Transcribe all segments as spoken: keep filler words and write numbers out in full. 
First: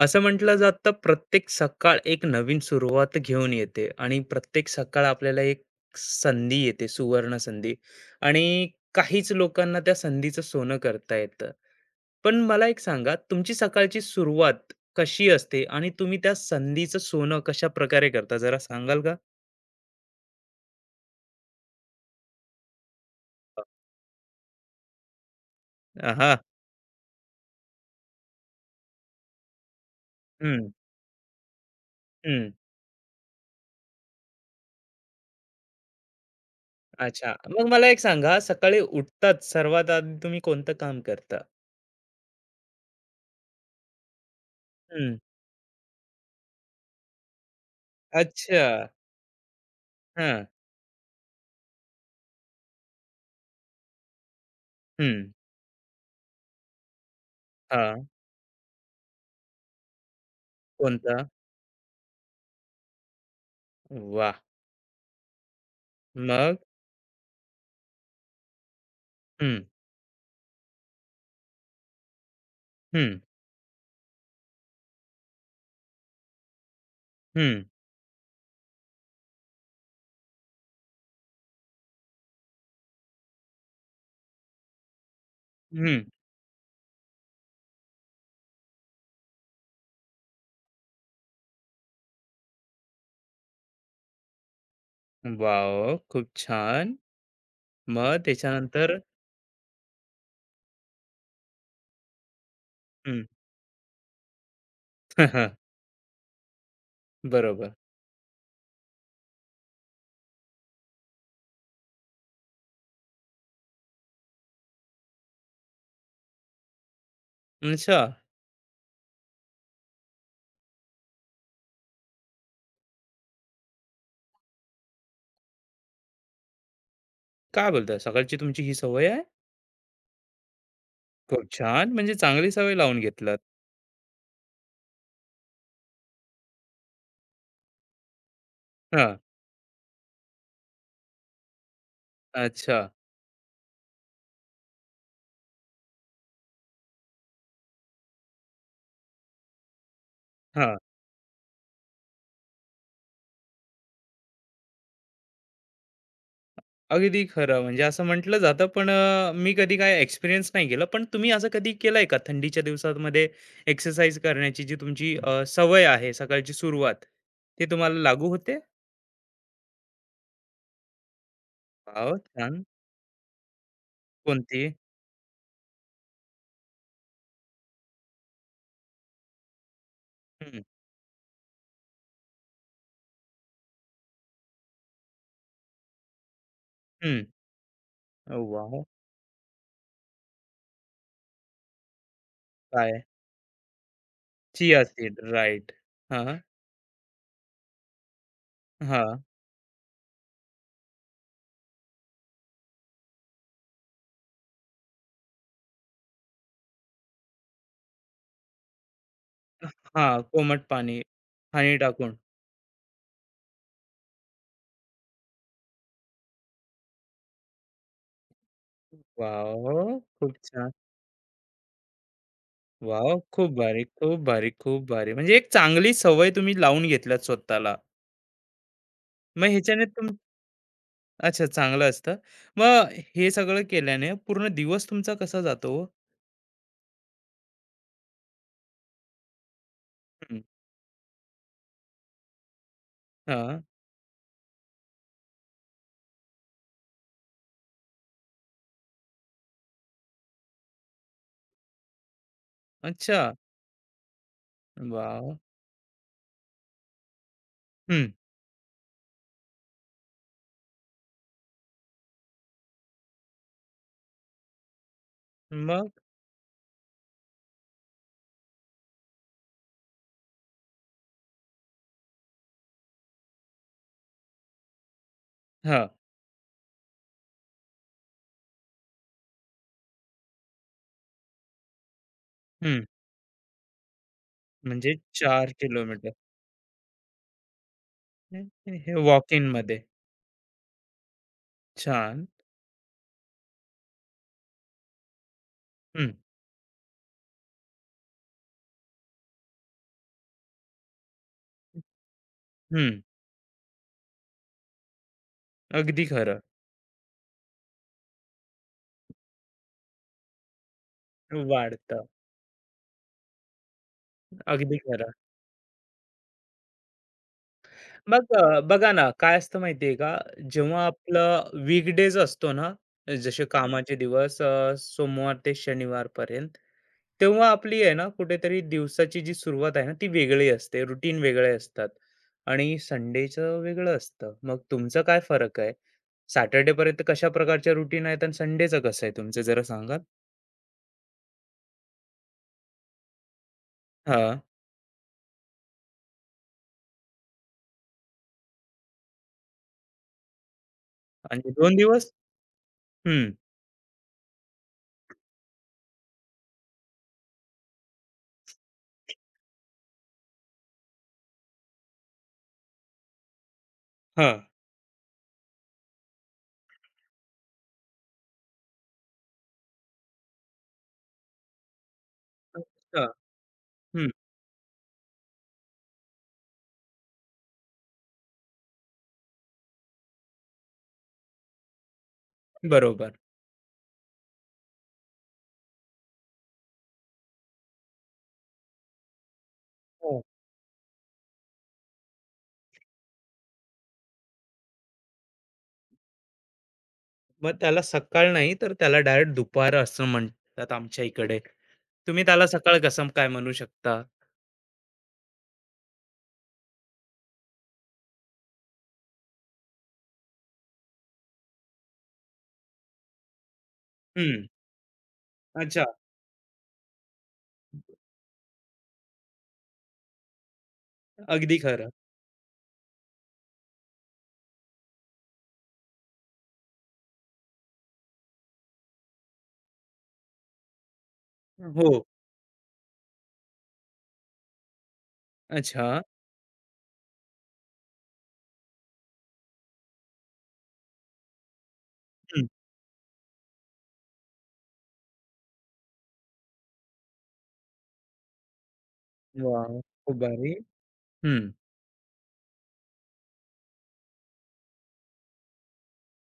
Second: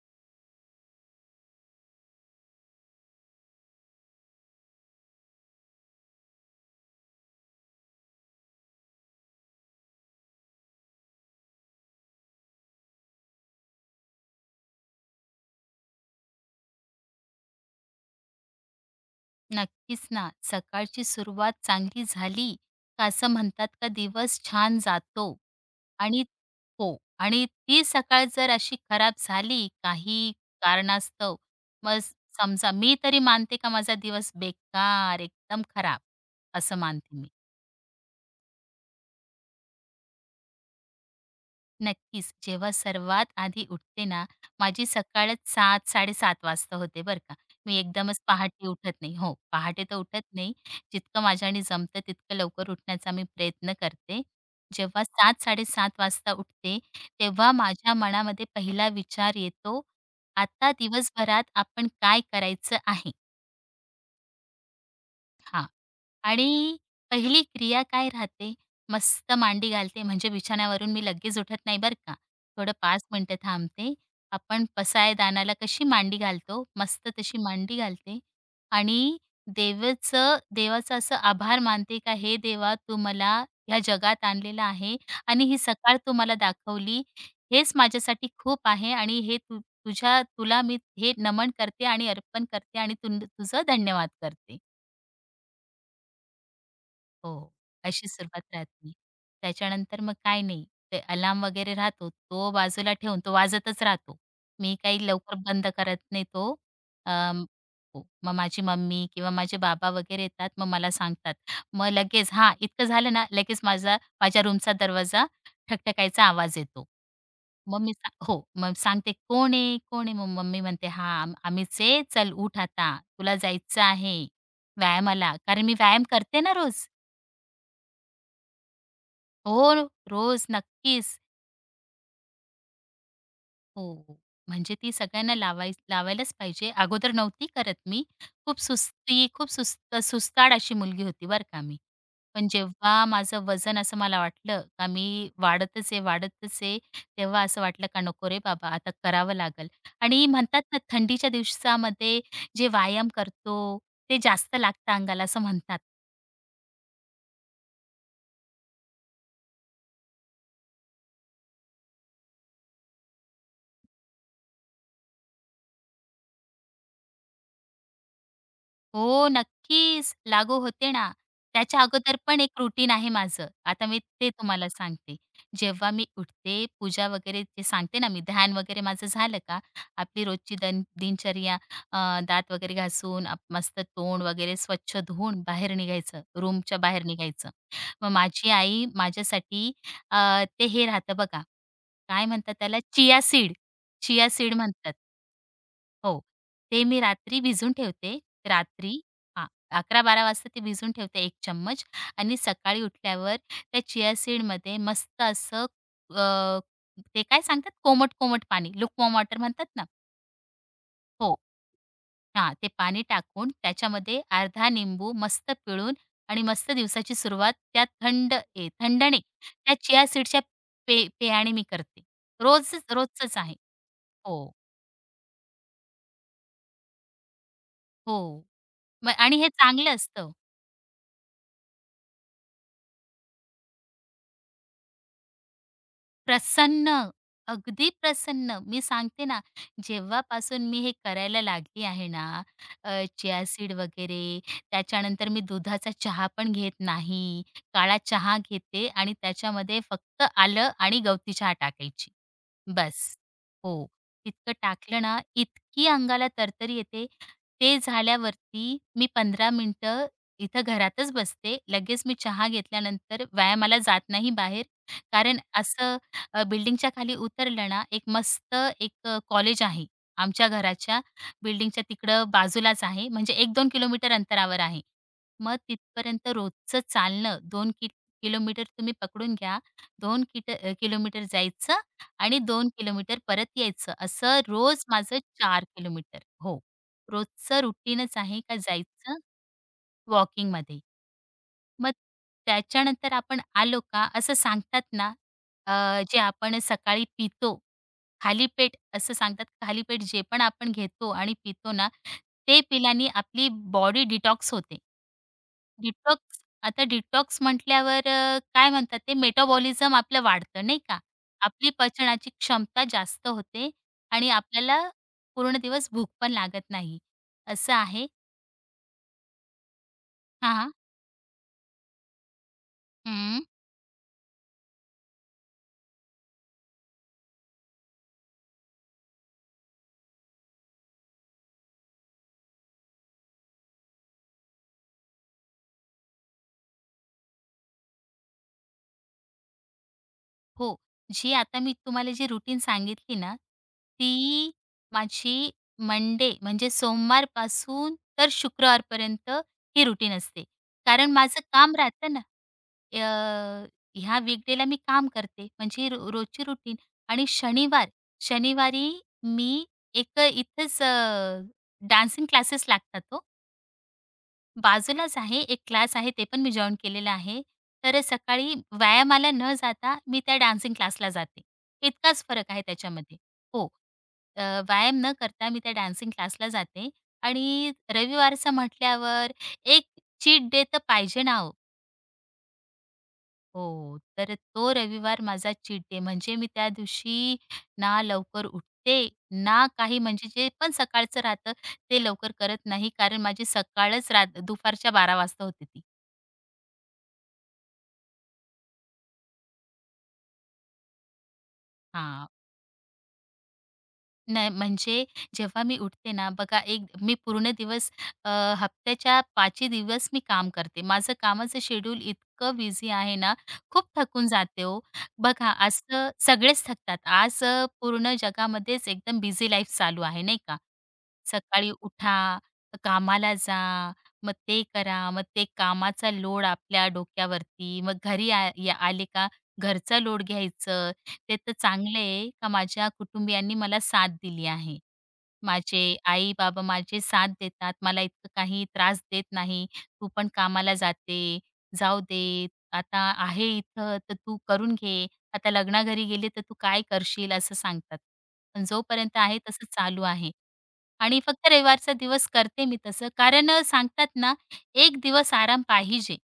असं म्हटलं जातं प्रत्येक सकाळ एक नवीन सुरुवात घेऊन येते आणि प्रत्येक सकाळ आपल्याला एक संधी येते सुवर्ण संधी आणि काहीच लोकांना त्या संधीचं सोनं करता येतं. पण मला एक सांगा, तुमची सकाळची सुरुवात कशी असते आणि तुम्ही त्या संधीचं सोनं कशा प्रकारे करता जरा सांगाल का? नक्कीच ना. सकाळची सुरुवात चांगली झाली का असं म्हणतात का दिवस छान जातो. आणि हा. हो. आणि ती सकाळ जर अशी खराब झाली काही हम्म. कारणास्तव, मग हम्म. समजा मी तरी मानते का माझा दिवस बेकार, एकदम खराब असं मानते मी. अच्छा, मग मला एक सांगा, सकाळी उठताच सर्वात आधी तुम्ही कोणतं काम करता? नक्कीच. जेव्हा सर्वात आधी उठते ना, माझी हम्म. सकाळच सात-साडे सात वाजता होते बरं का. मी एकदमच अच्छा. पहाटे उठत नाही. हो, पहाटे तर उठत हा. नाही. जितकं माझ्याने जमतं तितकं लवकर उठण्याचा मी प्रयत्न करते. जेव्हा हम्म. सात-साडे सात वाजता उठते, तेव्हा हा. माझ्या मनामध्ये पहिला विचार येतो, आता कोणता? दिवसभरात आपण काय करायचं आहे? वाह! हां. आणि मग? पहिली क्रिया काय राहते? मस्त हं. मांडी घालते म्हणजे बिछाण्यावरून मी लगेच उठत नाही बरं का. थोडं पाच हं. मिनिटं थांबते. आपण पसायदानाला कशी मांडी घालतो, मस्त तशी हं. मांडी घालते आणि देवाचं देवाचं असं आभार मानते का, "हे देवा तू मला ह्या जगात आणलेलं आहे आणि ही सकाळ हं. तू मला दाखवली. हेच माझ्यासाठी खूप आहे आणि हे तू तुझ्या तुला मी हे नमन करते आणि अर्पण करते आणि तुन तुझं धन्यवाद करते." वॉव! खूप छान. हो. अशी मग सुरुवात राहते. त्याच्यानंतर? त्याच्यानंतर मग काय नाही, ते अलार्म वगैरे राहतो, तो बाजूला ठेवून हं. तो वाजतच राहतो. मी काही लवकर बंद करत नाही तो. अं, बरोबर. हो. मग माझी मम्मी किंवा माझे बाबा वगैरे येतात, मग मला सांगतात. मग लगेच हां, इतकं झालं ना, लगेच माझा माझ्या रूमचा दरवाजा ठकठकायचा आवाज येतो. मग मी अच्छा. सा हो. मग सांगते, "कोण आहे? कोण आहे?" मग मम्मी म्हणते, "हां, आम्हीच आहे. चल उठ आता. तुला जायचं आहे व्यायामाला." कारण मी व्यायाम करते ना रोज. काय बोलताय? सकाळची तुमची ही सवय आहे? हो, रोज नक्कीच. खूप छान. म्हणजे चांगली सवय लावून घेतलात. हो. हो. म्हणजे ती सगळ्यांना लावाय लावायलाच पाहिजे. अगोदर नव्हती करत मी. खूप हां. सुस्ती, खूप सुस्त सुस्ताड अशी मुलगी होती बरं का मी. पण अच्छा. जेव्हा माझं वजन असं मला वाटलं का मी वाढतच आहे, वाढतच आहे, तेव्हा असं वाटलं का नको रे बाबा, आता करावं लागेल. आणि म्हणतात हां. ना थंडीच्या दिवसामध्ये जे व्यायाम करतो, ते जास्त लागतं अंगाला असं म्हणतात. अगदी खरं. म्हणजे असं म्हटलं जातं, पण अ, मी कधी काय एक्सपिरियन्स नाही केलं. पण तुम्ही असं कधी केलंय का? थंडीच्या दिवसांमध्ये एक्सरसाइज करण्याची जी तुमची अ, सवय आहे, सकाळची सुरुवात, ते तुम्हाला लागू होते? हो, नक्कीच लागू होते ना. त्याच्या वॉव! अगोदर पण एक छान. रुटीन आहे माझं. आता मी ते कोणती? तुम्हाला सांगते. जेव्हा मी उठते, पूजा वगैरे ते सांगते ना मी ध्यान वगैरे माझं झालं का, आपली रोजची हं. दन, दिनचर्या अ, दात वगैरे घासून, आप मस्त तोंड वगैरे स्वच्छ धुवून बाहेर निघायचं, रूमच्या बाहेर हं. निघायचं. मग माझी वाह! आई माझ्यासाठी अ, ते हे राहतं बघा, काय म्हणतात त्याला? काय? Chia seed. Chia seed chia म्हणतात. Seed right. हो. हां, हां, ते मी रात्री भिजून ठेवते. रात्री हां, अकरा बारा वाजता ते भिजून ठेवते एक चम्मच आणि सकाळी उठल्यावर त्या चिया सीडमध्ये मस्त असं अ, ते काय सांगतात कोमट-कोमट पाणी, लुकवॉर्म वॉटर म्हणतात ना? हां. कोमट पाणी, हो. हनी टाकून. हां, ते पाणी टाकून त्याच्यामध्ये अर्धा निंबू मस्त पिळून आणि मस्त दिवसाची सुरुवात त्या थंड ए थंड त्या वॉव! चिया खूप सीडच्या छान. पे पेयाने मी करते. रोज वॉव! रोजच खूप आहे. भारी, खूप हो, भारी, खूप भारी. म्हणजे एक चांगली सवय तुम्ही लावून घेतल्यात स्वतःला. हो. मग आणि मग हे ह्याच्याने चांगलं तुम असतं. अच्छा, चांगलं असतं. मग हे सगळं केल्याने पूर्ण दिवस तुमचा कसा जातो ओ? प्रसन्न, अगदी प्रसन्न. मी सांगते ना, हं. जेव्हापासून मी हे करायला लागली आहे ना, अ, चिया सीड वगैरे, त्याच्यानंतर मी दुधाचा चहा पण घेत नाही. काळा चहा घेते आणि त्याच्यामध्ये फक्त आलं आणि गवती चहा टाकायची. बस. अच्छा. हो. इतकं टाकलं ना, वॉव! इतकी अंगाला तरतरी येते. ते हं. झाल्यावरती मी पंधरा मिनिटं इथं घरातच बसते. लगेच मी चहा घेतल्यानंतर व्यायामाला जात नाही बाहेर. कारण मग? असं अ, बिल्डिंगच्या खाली उतरलं ना, एक मस्त एक अ, कॉलेज आहे. आमच्या घराच्या बिल्डिंगच्या तिकडं बाजूलाच आहे. म्हणजे एक दोन किलोमीटर अंतरावर आहे. मग हां. तिथपर्यंत रोजचं चालणं दोन कि किलोमीटर तुम्ही पकडून घ्या. दोन किट अ, किलोमीटर जायचं आणि दोन हं. किलोमीटर परत यायचं. असं रोज म्हणजे माझं चार चार किलोमीटर. किलोमीटर. हो, रोजचं रुटीनच आहे का जायचं वॉकिंगमध्ये. वॉकिंगमध्ये. मग छान. त्याच्यानंतर आपण आलो का असं सांगतात ना, अ, हं, जे आपण सकाळी पितो, खाली पेट असं सांगतात, खाली पेट जे पण आपण घेतो आणि पितो ना, ते हं. पिल्याने आपली बॉडी डिटॉक्स होते. अगदी खरं. डिटॉक्स आता डिटॉक्स म्हटल्यावर अ, काय म्हणतात ते मेटाबॉलिझम आपलं वाढतं नाही का? आपली वाढतं. पचनाची क्षमता जास्त होते आणि अगदी आपल्याला खरं. पूर्ण दिवस भूक पण लागत नाही. असं आहे. मग अ, बघा ना, काय असतं माहितीये का? हां, हां. जेव्हा आपलं वीकडे असतो ना, जसे कामाचे दिवस, अ, सोमवार ते शनिवारपर्यंत, तेव्हा आपली आहे ना कुठेतरी दिवसाची जी सुरुवात आहे ना, ती वेगळी असते. रुटीन वेगळे असतात आणि संडेचं वेगळं असतं. मग तुमचा काय फरक आहे? सॅटर्डेपर्यंत कशा प्रकारच्या रुटीन आहेत आणि संडेचं कसं आहे तुमचं जरा सांगाल? हो. जी आता मी तुम्हाला जी रुटीन सांगितली ना, हां. ती माझी मंडे म्हणजे सोमवारपासून तर शुक्रवारपर्यंत ही रुटीन असते. कारण माझं आणि दोन काम दिवस? राहतं ना, हं. अ, ह्या वीकडे मी काम करते म्हणजे रो रोजची रुटीन आणि शनिवार, शनिवारी मी एक इथेच अ, डान्सिंग क्लासेस लागतात हो. हां. बाजूलाच आहे एक क्लास आहे, ते पण मी जॉइन केलेलं आहे. तर सकाळी व्यायामाला न जाता मी त्या डान्सिंग क्लासला जाते. इतकाच फरक आहे अच्छा. त्याच्यामध्ये. हो. हं. अ, व्यायाम न करता मी त्या डान्सिंग क्लासला जाते आणि रविवारचं म्हटल्यावर एक चीट डे तर पाहिजे ना हो. बरोबर. हो. तर तो रविवार माझा चीट डे म्हणजे मी त्या दिवशी ना लवकर उठते, ना काही हो. म्हणजे जे पण सकाळचं राहतं ते लवकर करत नाही कारण माझी सकाळच रात दुपारच्या बारा वाजता होती ती. मग त्याला सकाळ नाही, तर त्याला डायरेक्ट दुपार असं म्हणतात आमच्या इकडे. तुम्ही हां. त्याला सकाळ कसं काय म्हणू शकता? नाही म्हणजे जेव्हा मी उठते ना, बघा एक मी पूर्ण दिवस अ, हप्त्याच्या पाचही दिवस मी काम करते. माझं कामाचं शेड्यूल इतकं बिझी आहे ना, खूप थकून हं. जाते हो. बघा अच्छा. असं सगळेच थकतात. आज अ, पूर्ण जगामध्येच एकदम बिझी लाईफ चालू आहे नाही का? अगदी सकाळी खरं. उठा, कामाला जा, मग ते करा, मग ते कामाचा लोड आपल्या डोक्यावरती, मग घरी आ या आले का घरचा लोड घ्यायचं, ते तर हो. चांगलं आहे का माझ्या कुटुंबियांनी मला साथ दिली आहे. माझे अच्छा. आई-बाबा माझे साथ देतात. मला इतकं काही त्रास देत नाही. "तू पण कामाला जाते, जाऊ हं. दे. आता आहे इथं, तर तू करून घे. आता लग्नाघरी गेले तर तू काय करशील?" असं सांगतात. पण जोपर्यंत आहे तसं वाह! चालू खूप आहे. भारी. आणि फक्त हं. रविवारचा दिवस करते मी तसं. कारण सांगतात ना, एक दिवस आराम पाहिजे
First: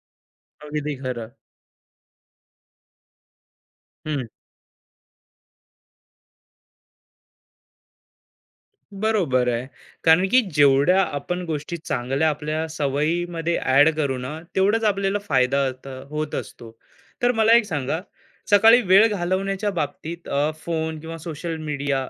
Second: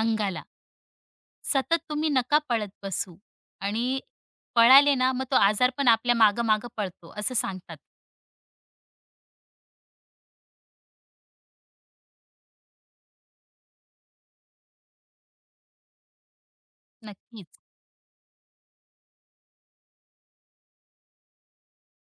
अंगाला. अगदी खरं. सतत तुम्ही नका पळत बसू आणि हं. पळाले ना, मग तो आजार पण आपल्या मागं-मागं पळतो, असं सांगतात. बरोबर आहे. कारण की जेवढ्या आपण गोष्टी चांगल्या आपल्या सवयीमध्ये ॲड करू ना, तेवढाच आपल्याला फायदा होत होत असतो. तर मला नक्कीच. एक सांगा, सकाळी वेळ घालवण्याच्या बाबतीत अ, फोन किंवा सोशल मीडिया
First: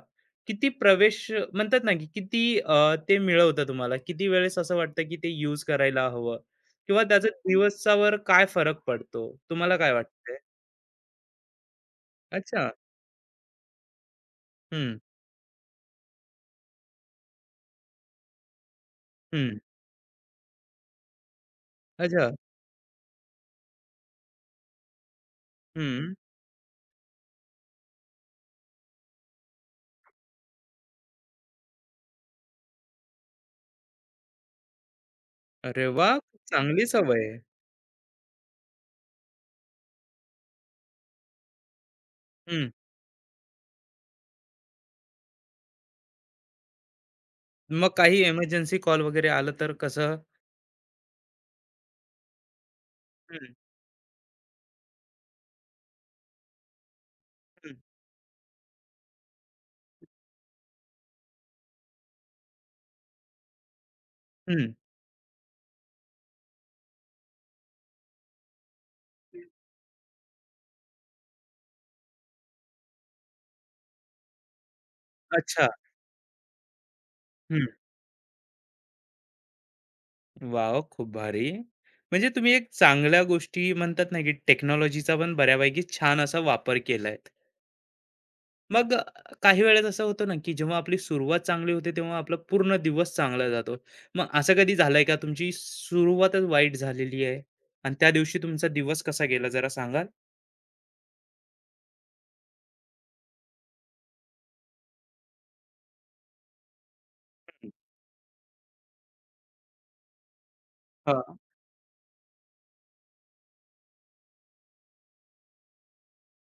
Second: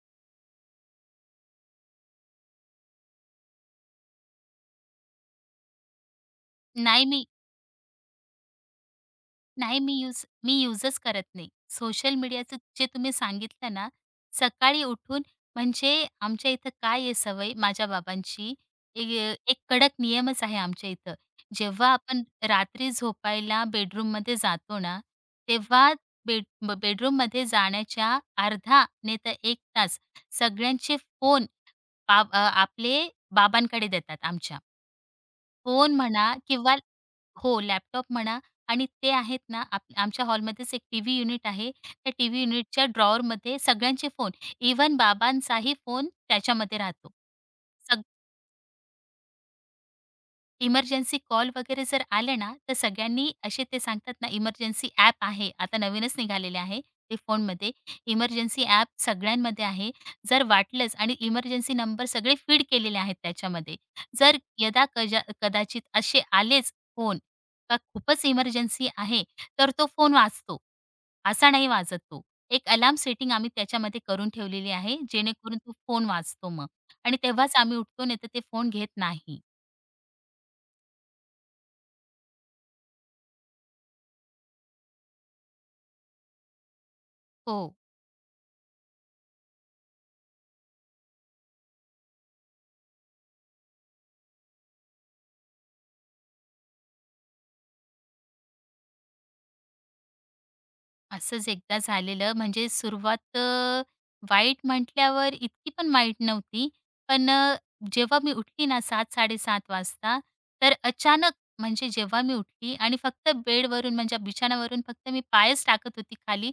किती प्रवेश म्हणतात ना, की किती अ, ते मिळवतं तुम्हाला? किती वेळेस असं वाटतं, की ते यूज करायला हवं? किंवा नाही मी त्याचा दिवसावर काय फरक पडतो? तुम्हाला नाही काय मी यूज वाटतंय? मी यूजच करत नाही. सोशल मीडियाचं अच्छा. जे तुम्ही सांगितलं ना, सकाळी हं, उठून म्हणजे आमच्या इथं काय आहे सवय माझ्या बाबांची, ए एक हं. कडक नियमच आहे आमच्या इथं. जेव्हा आपण अच्छा. रात्री झोपायला बेडरूममध्ये जातो ना, तेव्हा हं. बेड ब- बेडरूममध्ये जाण्याच्या अर्धा नाही तर एक तास सगळ्यांचे फोन बाब अ, आपले बाबांकडे देतात आमच्या. अरे फोन वाह! म्हणा किंवा चांगली सवय आहे. हो, लॅपटॉप म्हणा आणि ते आहेत ना, आप आमच्या हॉलमध्येच एक टीव्ही युनिट आहे. त्या टीव्ही युनिटच्या ड्रॉवरमध्ये सगळ्यांचे फोन, इव्हन बाबांचाही फोन त्याच्यामध्ये राहतो. मग सग काही एमर्जन्सी कॉल वगैरे आलं तर कसं? इमर्जन्सी कॉल वगैरे जर आले ना, तर सगळ्यांनी हं, असे ते सांगतात ना, इमर्जन्सी ॲप आहे. आता नवीनच निघालेले आहे ते फोनमध्ये. हं. इमर्जन्सी ॲप सगळ्यांमध्ये आहे. जर वाटलंच आणि इमर्जन्सी नंबर सगळे फीड केलेले आहेत त्याच्यामध्ये. जर हं. यदा कजा कदाचित असे आलेच फोन का खूपच इमर्जन्सी आहे, तर तो फोन वाजतो. असा नाही वाजत तो. एक अलार्म सेटिंग आम्ही त्याच्यामध्ये करून ठेवलेली आहे, जेणेकरून अच्छा. तो फोन वाजतो मग आणि तेव्हाच हं. आम्ही उठतो, नाही तर ते फोन घेत नाही. वॉव! खूप भारी. म्हणजे तुम्ही एक चांगल्या गोष्टी म्हणतात ना, की टेक्नॉलॉजीचा पण बऱ्यापैकी छान असा वापर केलाय. हो. मग अ, काही वेळेस असं होतं ना, की जेव्हा आपली सुरुवात चांगली होते, तेव्हा आपला पूर्ण दिवस चांगला जातो. मग असं कधी झालंय का तुमची सुरुवातच वाईट झालेली आहे आणि त्या दिवशी तुमचा दिवस कसा गेला जरा सांगाल? असंच एकदा झालेलं म्हणजे सुरुवात अ, वाईट म्हटल्यावर इतकी पण वाईट नव्हती. पण अ, जेव्हा मी उठली ना सात-साडे सात वाजता, तर अचानक हां, म्हणजे जेव्हा मी उठली आणि फक्त बेडवरून म्हणजे बिछाण्यावरून फक्त मी पायच टाकत होती खाली,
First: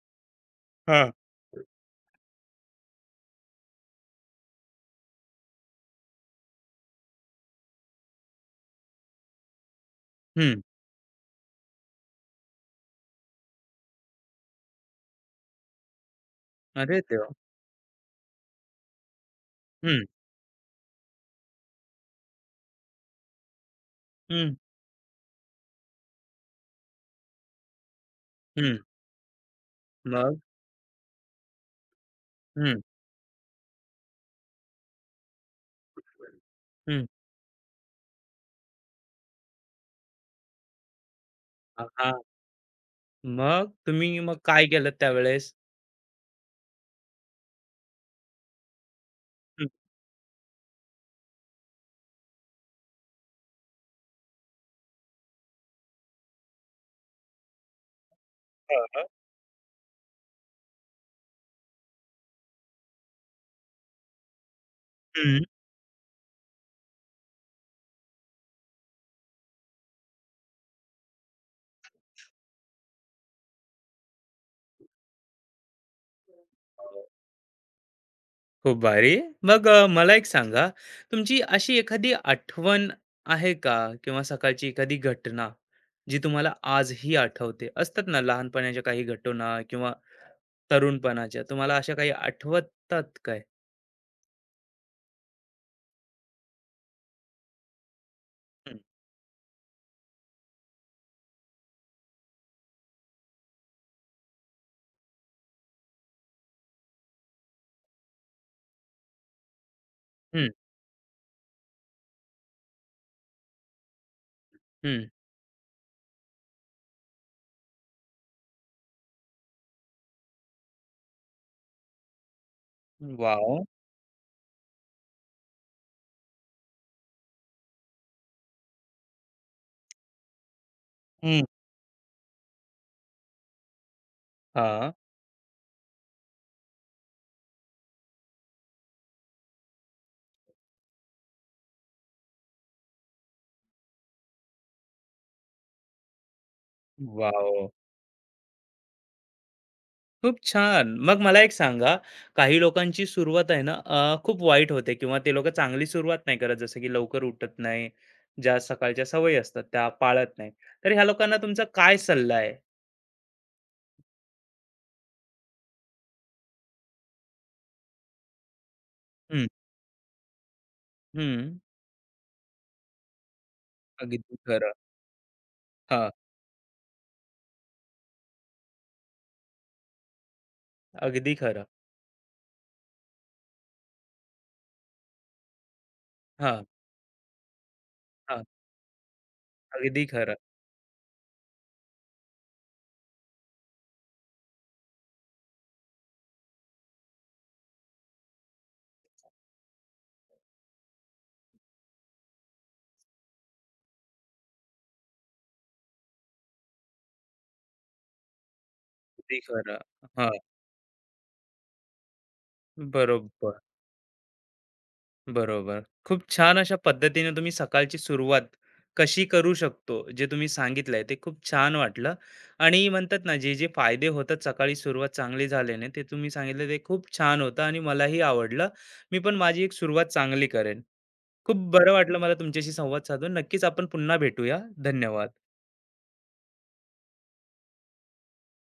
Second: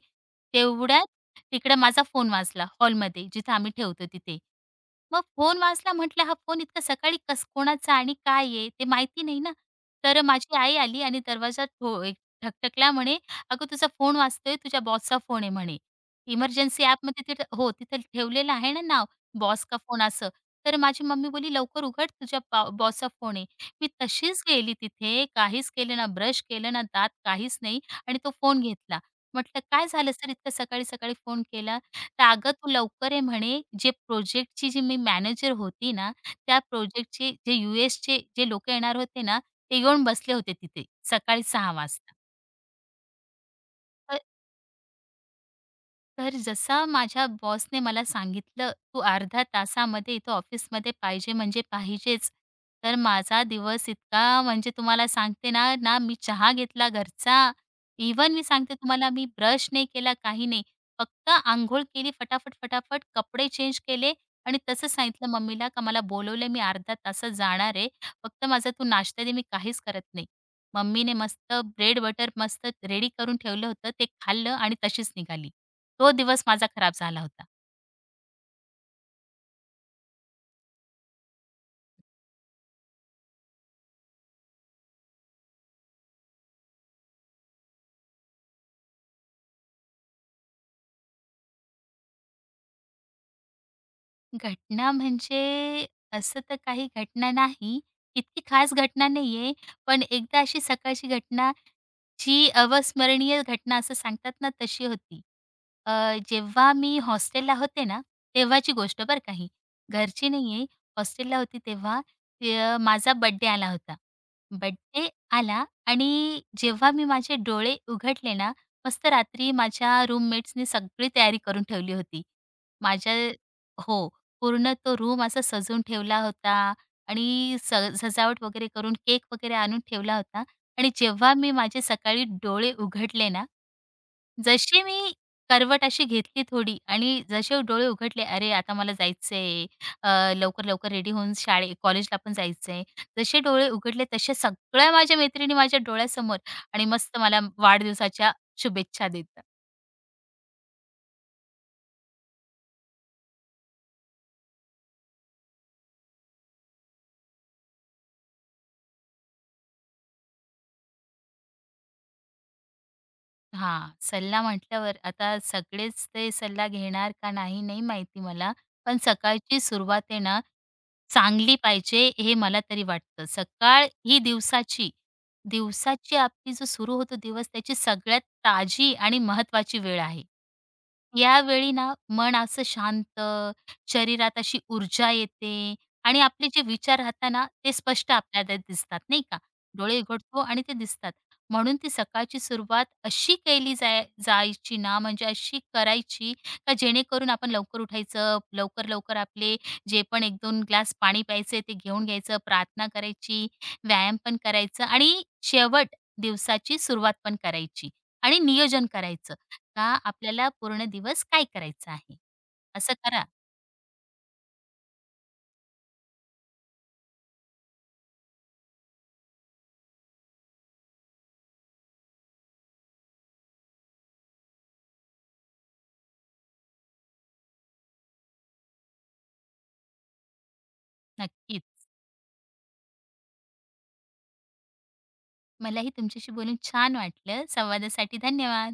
तेवढ्यात हां. तिकडं माझा फोन वाजला हॉलमध्ये जिथं आम्ही ठेवतो तिथे. मग फोन वाजला म्हटलं हा फोन इतका सकाळी कस कोणाचा आणि काय आहे ते माहिती नाही ना. तर माझी हं. आई आली आणि दरवाजा ठो एक ठकठकला म्हणे, "अगं तुझा फोन वाजतोय, तुझ्या बॉसचा फोन आहे" म्हणे. इमर्जन्सी अरे ॲपमध्ये देवा! तिथं हो, तिथं ठेवलेलं आहे ना नाव, बॉस का फोन हं, असं. तर माझी मम्मी बोलली, "लवकर उघड, तुझ्या बॉ बॉसचा फोन आहे." मी तशीच हं, गेली तिथे, काहीच केलं ना, ब्रश केलं ना, दात काहीच नाही आणि तो फोन हं. घेतला. म्हटलं, "काय झालं सर मग? इतका सकाळी-सकाळी फोन केला?" तर "अगं तू लवकर ये" म्हणे. जे प्रोजेक्टची जी मी मॅनेजर होती ना, त्या हं. प्रोजेक्टचे जे यूएसचे जे लोकं येणार होते ना, ते येऊन बसले होते तिथे सकाळी सहा अ, वाजता. हां. मग तुम्ही मग काय केलं त्यावेळेस? तर जसा माझ्या बॉसने मला सांगितलं, "तू अर्ध्या हं. तासामध्ये इथं ऑफिसमध्ये पाहिजे म्हणजे पाहिजेच." तर माझा दिवस इतका म्हणजे तुम्हाला सांगते ना, ना मी चहा घेतला घरचा, इव्हन मी सांगते हां, हां. तुम्हाला मी ब्रश नाही केला, काही नाही. फक्त अंघोळ केली फटाफट, फटाफट, कपडे चेंज केले आणि तसं सांगितलं हं. मम्मीला का मला बोलवलंय, मी अर्ध्या तासात जाणार आहे. फक्त माझा तू नाश्ता दे, मी काहीच करत नाही. मम्मीने मस्त ब्रेड बटर मस्त रेडी करून ठेवलं होतं, ते खाल्लं आणि तशीच निघाली. तो दिवस माझा खराब हो. झाला होता. खूप भारी. मग अ, मला एक सांगा, तुमची अशी एखादी आठवण आहे का? किंवा सकाळची एखादी घटना, जी तुम्हाला आजही आठवते? असतात ना लहानपणाच्या काही घटना किंवा तरुणपणाच्या, तुम्हाला अशा काही आठवतात काय? घटना म्हणजे असं तर काही घटना नाही, इतकी खास हं, घटना नाहीये. पण एकदा अशी सकाळची घटना जी अविस्मरणीय घटना असं सांगतात ना तशी होती. अ, जेव्हा मी हॉस्टेलला होते ना, तेव्हाची गोष्ट बरं का घरची हं, नाही आहे, हॉस्टेलला होती तेव्हा ते अ, माझा बर्थडे आला होता. बर्थडे हं. आला आणि जेव्हा मी माझे डोळे उघडले ना, मस्त रात्री माझ्या रूममेट्सनी सगळी तयारी करून ठेवली होती. माझ्या वॉव! हो, पूर्ण तो रूम असा सजवून ठेवला होता आणि स सजावट वगैरे करून केक वगैरे आणून ठेवला होता. आणि जेव्हा हं. मी माझे सकाळी डोळे उघडले ना, जशी हां. मी करवट अशी घेतली थोडी आणि जसे डोळे उघडले, "अरे, आता मला जायचंय, अ, लवकर-लवकर रेडी होऊन शाळे कॉलेजला पण जायचंय." जसे डोळे उघडले तसे सगळ्या माझ्या मैत्रिणी माझ्या डोळ्यासमोर आणि मस्त मला वॉव! वाढदिवसाच्या शुभेच्छा देतात. खूप छान. मग मला एक सांगा, काही लोकांची सुरुवात आहे ना, अ, खूप वाईट होते किंवा ते लोकं चांगली सुरुवात नाही करत, जसं की लवकर उठत नाही, ज्या सकाळच्या सवयी असतात त्या पाळत नाही. तर ह्या लोकांना तुमचा काय सल्ला आहे? हा, सल्ला म्हटल्यावर आता सगळेच ते सल्ला घेणार का नाही, नाही माहिती मला. पण हं. सकाळची सुरुवात आहे ना, चांगली हं. पाहिजे हे मला तरी वाटतं. सकाळ ही अगदी खरं. दिवसाची हां. दिवसाची आपली जो सुरू होतो दिवस त्याची सगळ्यात ताजी आणि महत्वाची वेळ आहे. अगदी खरं. यावेळी ना मन असं शांत, शरीरात अशी ऊर्जा येते आणि आपले जे हां, विचार राहतात ना, ते स्पष्ट हां. आपल्याला दिसतात, नाही का? डोळे अगदी खरं, उघडतो आणि ते दिसतात. म्हणून ती सकाळची सुरुवात अशी केली जाय जायची ना, म्हणजे अशी करायची का जेणेकरून आपण लवकर उठायचं, लवकर-लवकर आपले जे पण एक दोन ग्लास पाणी प्यायचे ते घेऊन घ्यायचं, प्रार्थना करायची, व्यायाम पण करायचं आणि शेवट दिवसाची सुरुवात पण करायची आणि नियोजन करायचं. अगदी खरं. का हां, आपल्याला पूर्ण दिवस काय करायचं आहे. असं करा. बरोबर. बरोबर. खूप छान अशा पद्धतीने तुम्ही सकाळची सुरुवात कशी करू शकतो, जे तुम्ही सांगितलंय ते खूप छान वाटलं. आणि म्हणतात ना, जे जे फायदे होतात सकाळी सुरुवात चांगली झाल्याने, ते तुम्ही सांगितलं ते खूप छान होतं आणि मलाही आवडलं. मी पण माझी एक सुरुवात चांगली करेन. खूप नक्कीच. बरं वाटलं मला तुमच्याशी संवाद साधून. नक्कीच आपण पुन्हा भेटूया. धन्यवाद. मलाही तुमच्याशी बोलून छान वाटलं. संवादासाठी धन्यवाद.